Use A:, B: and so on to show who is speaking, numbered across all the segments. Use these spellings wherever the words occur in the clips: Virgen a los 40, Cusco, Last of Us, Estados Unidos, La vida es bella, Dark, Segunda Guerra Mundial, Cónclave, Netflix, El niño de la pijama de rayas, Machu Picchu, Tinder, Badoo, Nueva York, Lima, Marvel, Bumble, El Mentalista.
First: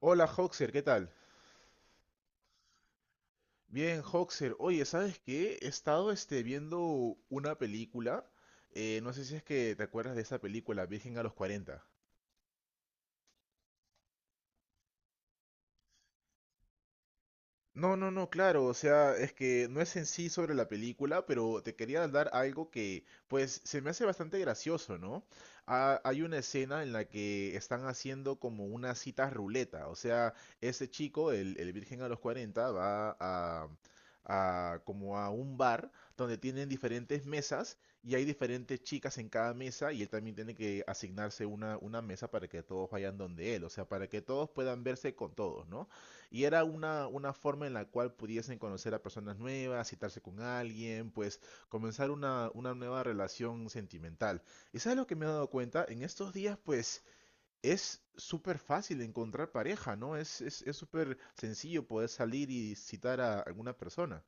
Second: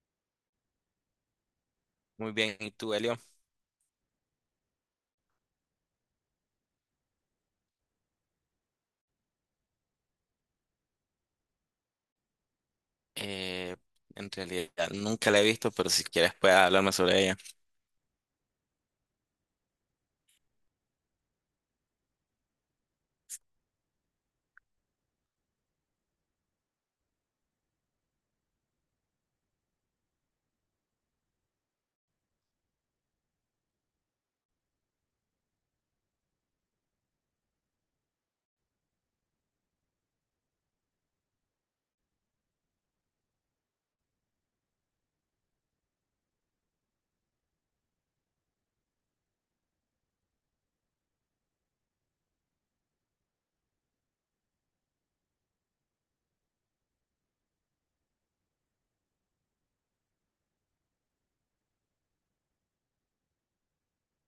A: Hola Hoxer, ¿qué tal?
B: Muy bien, ¿y tú, Elio?
A: Bien, Hoxer, oye, ¿sabes qué? He estado viendo una película, no sé si es que te acuerdas de esa película, Virgen a los 40.
B: Eh, en realidad nunca la he visto, pero si quieres puedes hablarme sobre ella.
A: No, no, no, claro, o sea, es que no es en sí sobre la película, pero te quería dar algo que, pues, se me hace bastante gracioso, ¿no? Ah, hay una escena en la que están haciendo como una cita ruleta, o sea, este chico, el virgen a los 40, a como a un bar donde tienen diferentes mesas y hay diferentes chicas en cada mesa y él también tiene que asignarse una mesa para que todos vayan donde él, o sea, para que todos puedan verse con todos, ¿no? Y era una forma en la cual pudiesen conocer a personas nuevas, citarse con alguien, pues comenzar una nueva relación sentimental. ¿Y sabes lo que me he dado cuenta? En estos días, pues es súper fácil encontrar pareja, ¿no? Es súper sencillo poder salir y citar a alguna persona.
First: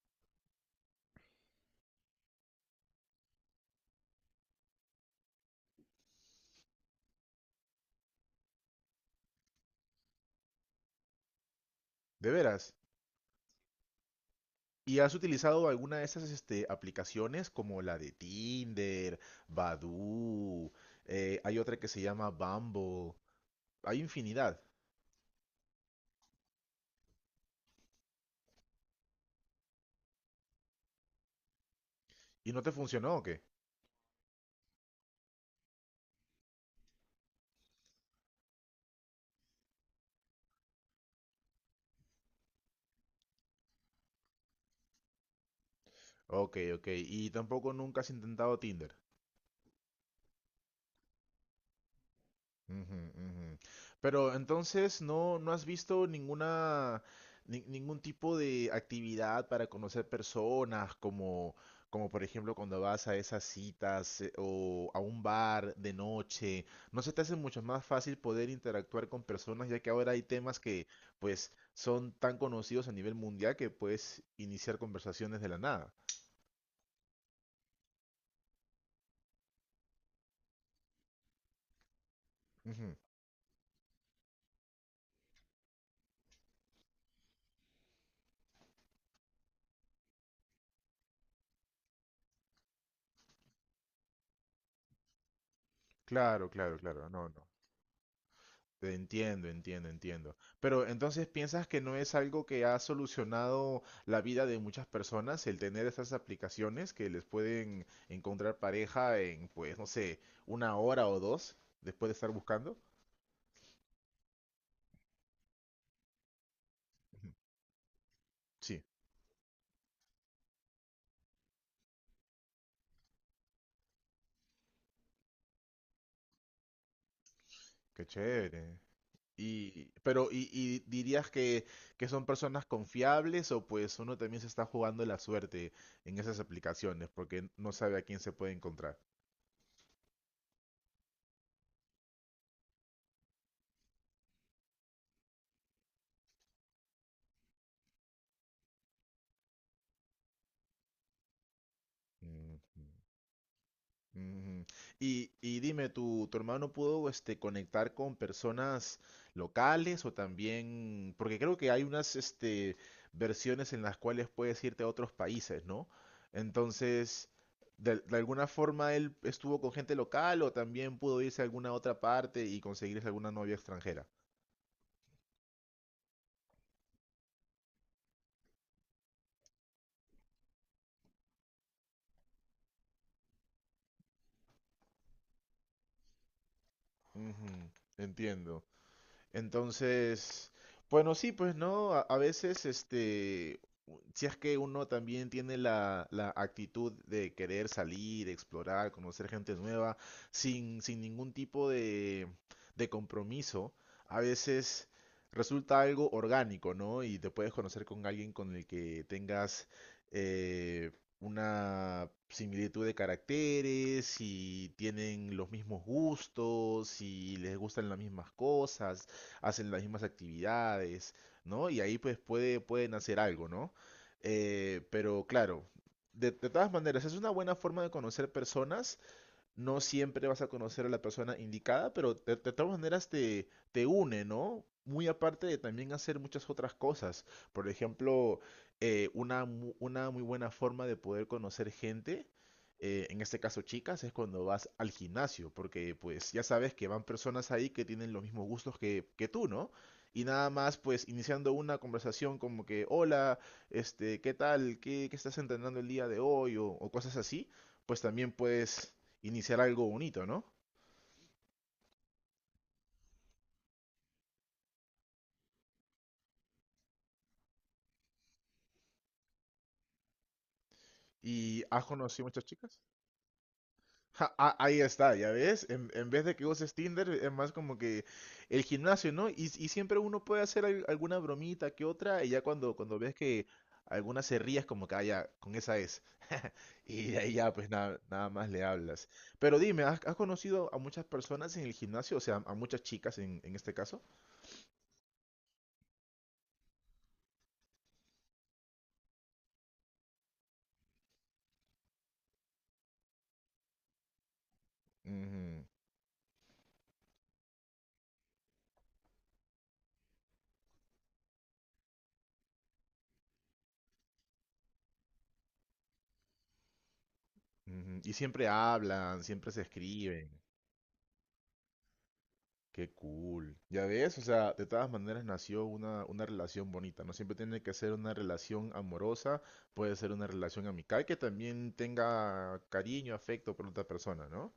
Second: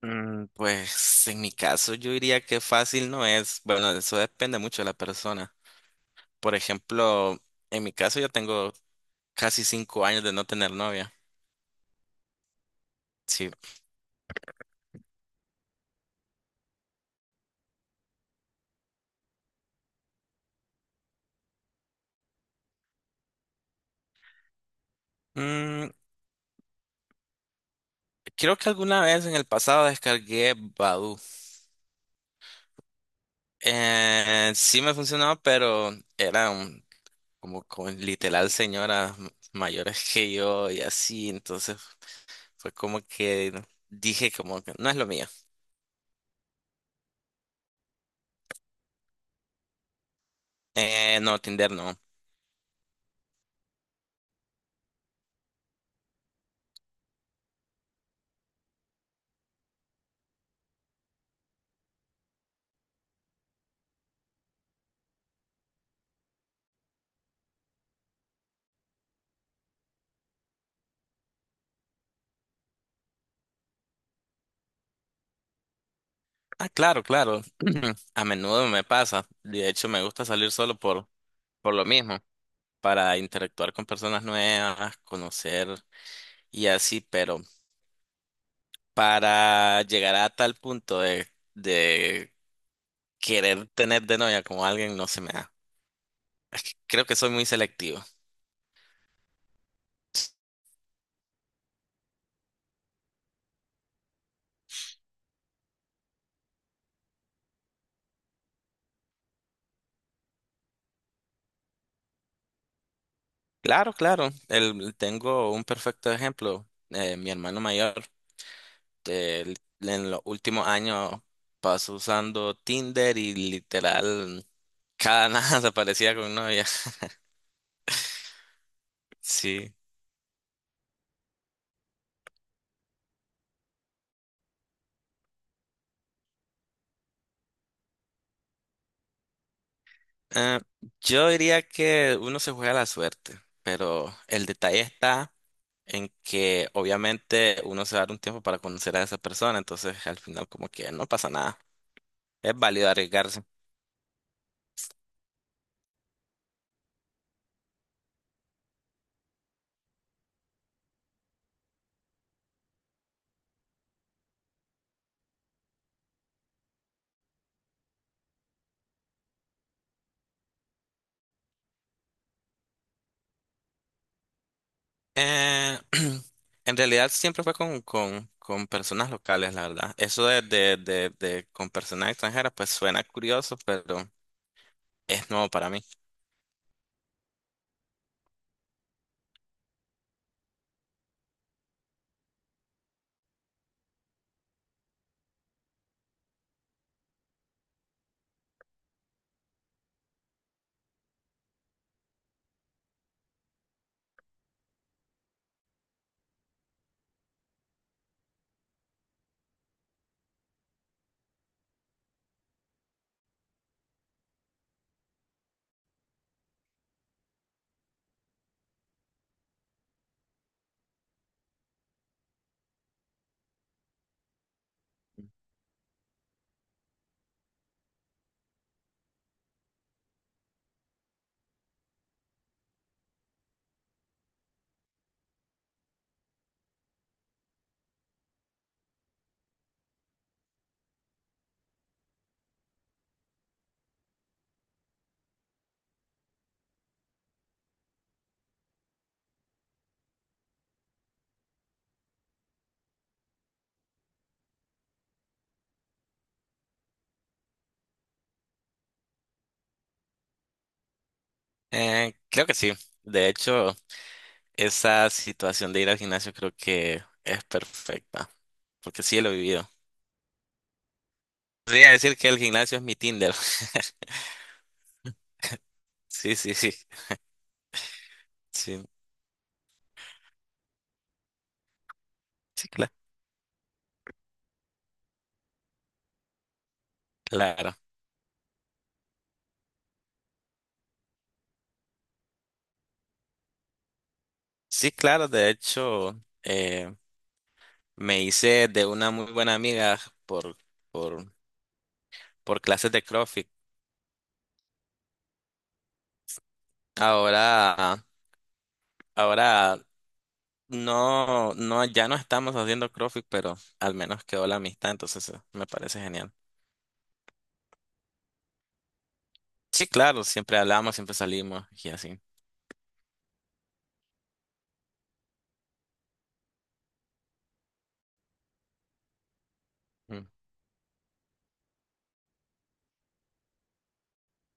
B: Mm, pues en mi caso yo diría que fácil no es. Bueno, eso depende mucho de la persona. Por ejemplo, en mi caso yo tengo casi cinco años de no tener novia.
A: ¿De veras?
B: Sí.
A: ¿Y has utilizado alguna de esas aplicaciones como la de Tinder, Badoo? Hay otra que se llama Bumble. Hay infinidad.
B: Mm, creo que alguna vez en el pasado descargué Badoo.
A: ¿Y no te funcionó o qué?
B: Sí me funcionó, pero eran como con literal señoras mayores que yo y así, entonces. Fue como que dije como que no es lo mío.
A: Ok, ok. Y tampoco nunca has intentado Tinder.
B: No, Tinder no.
A: Ujú, ujú. Pero entonces no has visto ninguna ningún tipo de actividad para conocer personas, como, como por ejemplo cuando vas a esas citas o a un bar de noche. ¿No se te hace mucho más fácil poder interactuar con personas, ya que ahora hay temas que pues son tan conocidos a nivel mundial que puedes iniciar conversaciones de la nada?
B: Ah, claro, claro. A menudo me pasa. De hecho, me gusta salir solo por lo mismo,
A: Ujú.
B: para interactuar con personas nuevas, conocer y así, pero para llegar a tal punto de querer tener de novia como alguien no se me da.
A: Claro,
B: Es que
A: claro,
B: creo
A: claro.
B: que
A: No,
B: soy muy
A: no.
B: selectivo.
A: Entiendo, entiendo, entiendo. Pero entonces, ¿piensas que no es algo que ha solucionado la vida de muchas personas el tener esas aplicaciones que les pueden encontrar pareja en, pues, no sé, una hora o dos después de estar buscando?
B: Claro, claro. Tengo un perfecto ejemplo.
A: Ujú.
B: Mi hermano mayor.
A: Sí,
B: Eh, en los últimos años paso usando Tinder y literal cada nada se parecía con novia.
A: qué chévere.
B: Sí.
A: Y, pero, y dirías que son personas confiables o pues uno también se está jugando la suerte en esas aplicaciones porque no sabe a quién se puede encontrar?
B: Eh, yo diría que uno se juega la suerte, pero el detalle está en que obviamente uno se va a dar un tiempo para conocer a esa persona, entonces al final como que no pasa nada. Es
A: Ujú.
B: válido arriesgarse.
A: Ujú. Y dime, tu hermano pudo conectar con personas locales o también, porque creo que hay unas versiones en las cuales puedes irte a otros países, ¿no? Entonces, de alguna forma él estuvo con gente local o también pudo irse a alguna otra parte y conseguirse alguna novia extranjera.
B: Eh, en realidad siempre fue con personas locales, la verdad. Eso de con personas extranjeras, pues suena curioso, pero es nuevo para mí.
A: Ujú. Entiendo. Entonces, bueno, sí, pues no, a veces si es que uno también tiene la actitud de querer salir, explorar, conocer gente nueva, sin ningún tipo de compromiso, a veces resulta algo orgánico, ¿no? Y te puedes conocer con alguien con el que tengas eh, una similitud de caracteres, y tienen los mismos gustos, y les gustan las mismas cosas, hacen las mismas actividades, ¿no? Y ahí pues puede, pueden hacer algo, ¿no? Pero claro, de todas maneras, es una buena forma de conocer personas, no siempre vas a conocer a la persona indicada, pero de todas maneras te une, ¿no? Muy aparte de también hacer muchas otras cosas. Por ejemplo, una, una muy buena forma de poder conocer gente, en este caso chicas, es cuando vas al gimnasio, porque pues ya sabes que van personas ahí que tienen los mismos gustos que tú, ¿no? Y nada más pues iniciando una conversación como que, hola, este, ¿qué tal? Qué estás entrenando el día de hoy? O cosas así, pues también puedes iniciar algo bonito, ¿no?
B: Creo que sí. De hecho, esa situación de ir al gimnasio creo que es perfecta, porque sí lo he vivido.
A: ¿Y has
B: Podría decir
A: conocido
B: que el
A: muchas
B: gimnasio
A: chicas?
B: es mi Tinder.
A: Ja, ah, ahí está, ya ves, en vez de
B: Sí,
A: que
B: sí, sí,
A: uses Tinder, es más como que el
B: sí,
A: gimnasio, ¿no? Y siempre uno puede hacer alguna bromita que otra, y ya
B: sí, cla-
A: cuando ves que alguna se ríe, es como que, ah, ya, con esa es. Y de ahí ya, pues
B: claro.
A: nada, nada más le hablas. Pero dime, has conocido a muchas personas en el gimnasio? O sea, a muchas chicas en este caso.
B: Sí, claro, de hecho, me hice de una muy buena amiga por, por, por clases de CrossFit.
A: Ujú,
B: Ahora, Ahora no, ya no estamos haciendo CrossFit, pero al menos quedó la amistad, entonces me parece genial.
A: ujú. Y siempre hablan, siempre se
B: Sí, claro,
A: escriben.
B: siempre hablamos, siempre salimos y así.
A: Qué cool. Ya ves, o sea, de todas maneras nació una relación bonita. No siempre tiene que ser una relación amorosa, puede ser una
B: Mm,
A: relación amical que también tenga cariño, afecto por otra persona, ¿no?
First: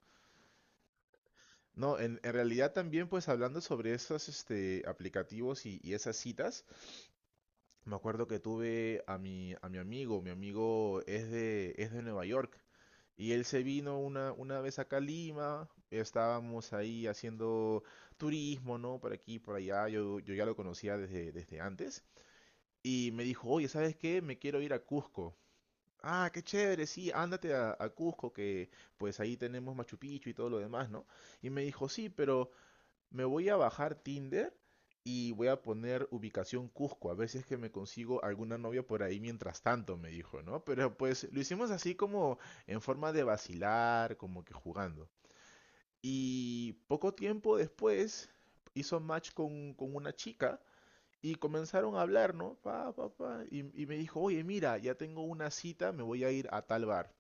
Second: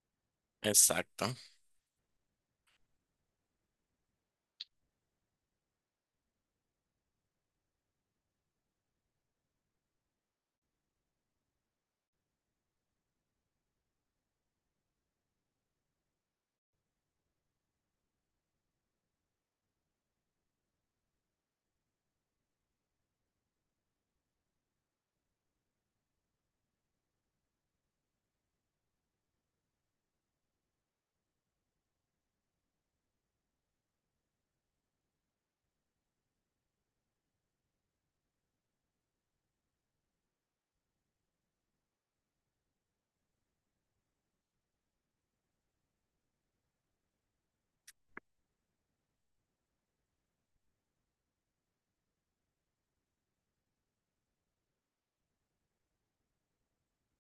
B: exacto.
A: No, en realidad también pues hablando sobre esos aplicativos y esas citas, me acuerdo que tuve a a mi amigo es es de Nueva York, y él se vino una vez acá a Lima, estábamos ahí haciendo turismo, ¿no? Por aquí, por allá, yo ya lo conocía desde antes, y me dijo, oye, ¿sabes qué? Me quiero ir a Cusco. Ah, qué chévere, sí, ándate a Cusco, que pues ahí tenemos Machu Picchu y todo lo demás, ¿no? Y me dijo, sí, pero me voy a bajar Tinder y voy a poner ubicación Cusco, a ver si es que me consigo alguna novia por ahí mientras tanto, me dijo, ¿no? Pero pues lo hicimos así como en forma de vacilar, como que jugando. Y poco tiempo después hizo match con una chica y comenzaron a hablar, ¿no? Pa, pa, pa, y me dijo, oye, mira, ya tengo una cita, me voy a ir a tal bar.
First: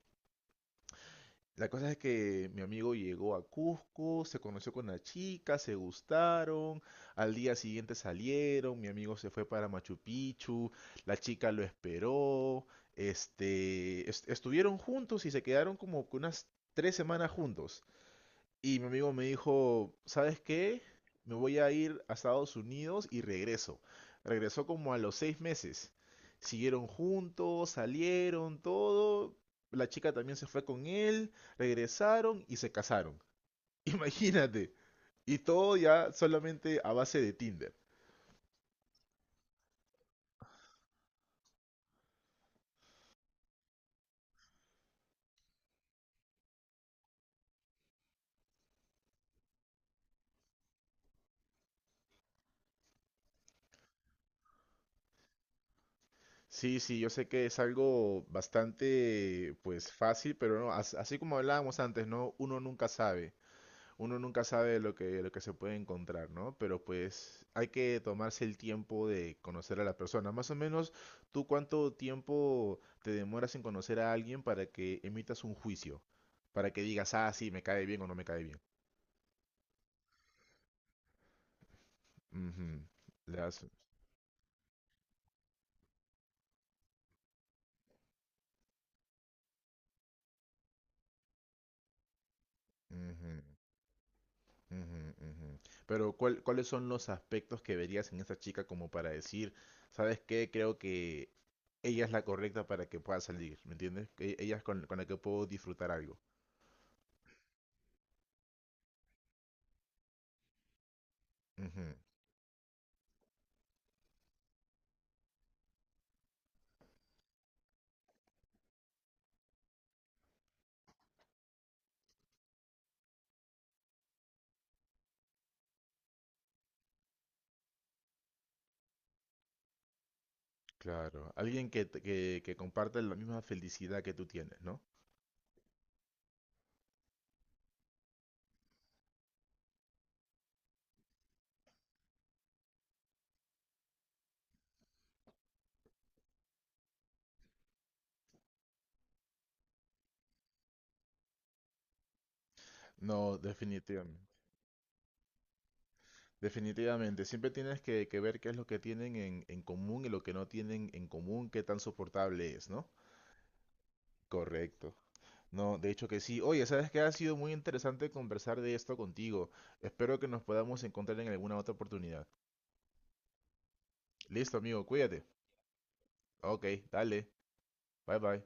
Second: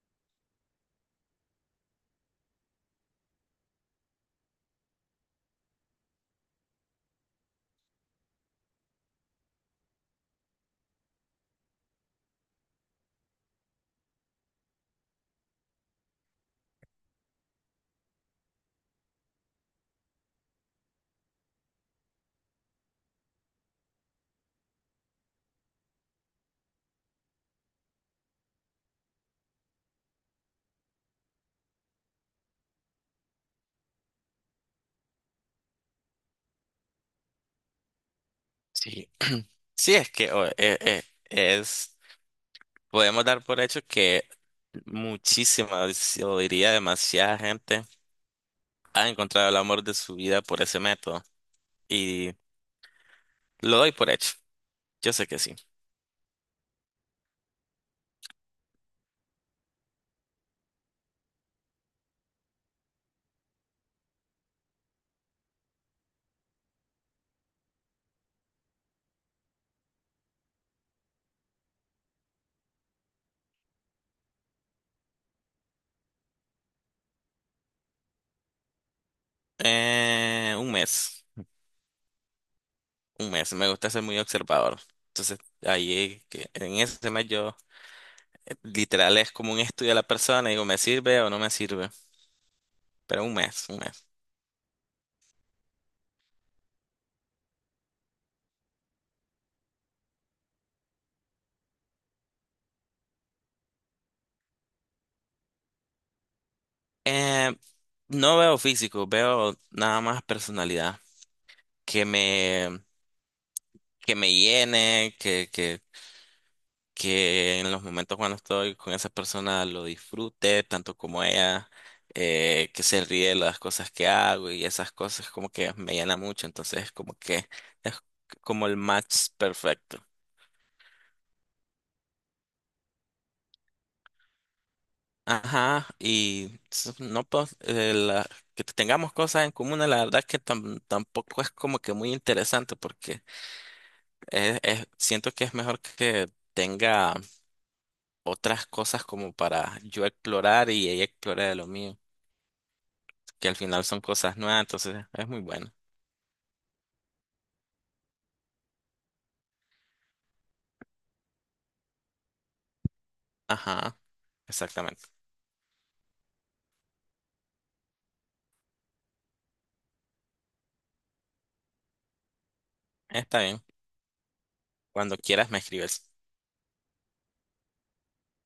A: La cosa es que mi amigo llegó a Cusco, se conoció con la chica, se gustaron, al día siguiente salieron, mi amigo se fue para Machu Picchu, la chica lo esperó, estuvieron juntos y se quedaron como que unas 3 semanas juntos. Y mi amigo me dijo, ¿sabes qué? Me voy a ir a Estados Unidos y regreso. Regresó como a los 6 meses. Siguieron juntos, salieron, todo. La chica también se fue con él, regresaron y se casaron. Imagínate. Y todo ya solamente a base de Tinder.
B: Sí. Sí, es que o- es, Podemos dar por hecho que muchísima, yo diría demasiada gente ha encontrado el amor de su vida por ese método. Y lo doy por hecho. Yo sé que sí.
A: Sí, sí, yo sé que es algo bastante, pues, fácil, pero no, así como hablábamos antes, ¿no? Uno nunca sabe. Uno nunca sabe lo lo que se puede encontrar, ¿no? Pero pues hay que tomarse el tiempo de conocer a la persona. Más o menos, ¿tú cuánto tiempo te demoras en conocer a alguien para que emitas un juicio? Para que digas, ah, sí, me cae bien o no me cae bien.
B: Un mes,
A: Ujú.
B: un
A: Le
B: mes.
A: das,
B: Me gusta ser muy observador. Entonces, ahí que- en ese mes yo literal es como un estudio a la persona y digo, ¿me sirve o no me sirve? Pero
A: ujú,
B: un mes, un mes.
A: ujú, ujú. Pero cuáles son los aspectos que verías en esta chica como para decir, ¿sabes qué? Creo que ella es la correcta para que pueda salir, ¿me entiendes? Que ella es con la que puedo disfrutar algo.
B: Eh, no veo físico, veo nada más personalidad. Que me, que me llene, que en los momentos cuando estoy con esa persona lo disfrute tanto como ella, que se ríe de las cosas que hago y esas cosas como que me llena mucho. Entonces como que es como el match perfecto.
A: Claro, alguien que, que comparte la misma felicidad que tú tienes, ¿no?
B: Ajá, y s- no pues, la- que tengamos cosas en común, la verdad que tam- tampoco es como que muy interesante porque siento que es mejor que tenga otras cosas como para yo explorar y ella explore de lo mío,
A: No,
B: que al final son
A: definitivamente.
B: cosas nuevas, entonces es muy bueno.
A: Definitivamente, siempre tienes que ver qué es lo que tienen en común y lo que no tienen en común, qué tan soportable es, ¿no?
B: Ajá,
A: Correcto.
B: exactamente.
A: No, de hecho que sí. Oye, sabes que ha sido muy interesante conversar de esto contigo. Espero que nos podamos encontrar en alguna otra oportunidad.
B: Está bien.
A: Listo, amigo,
B: Cuando
A: cuídate.
B: quieras me escribes.
A: Ok, dale. Bye bye.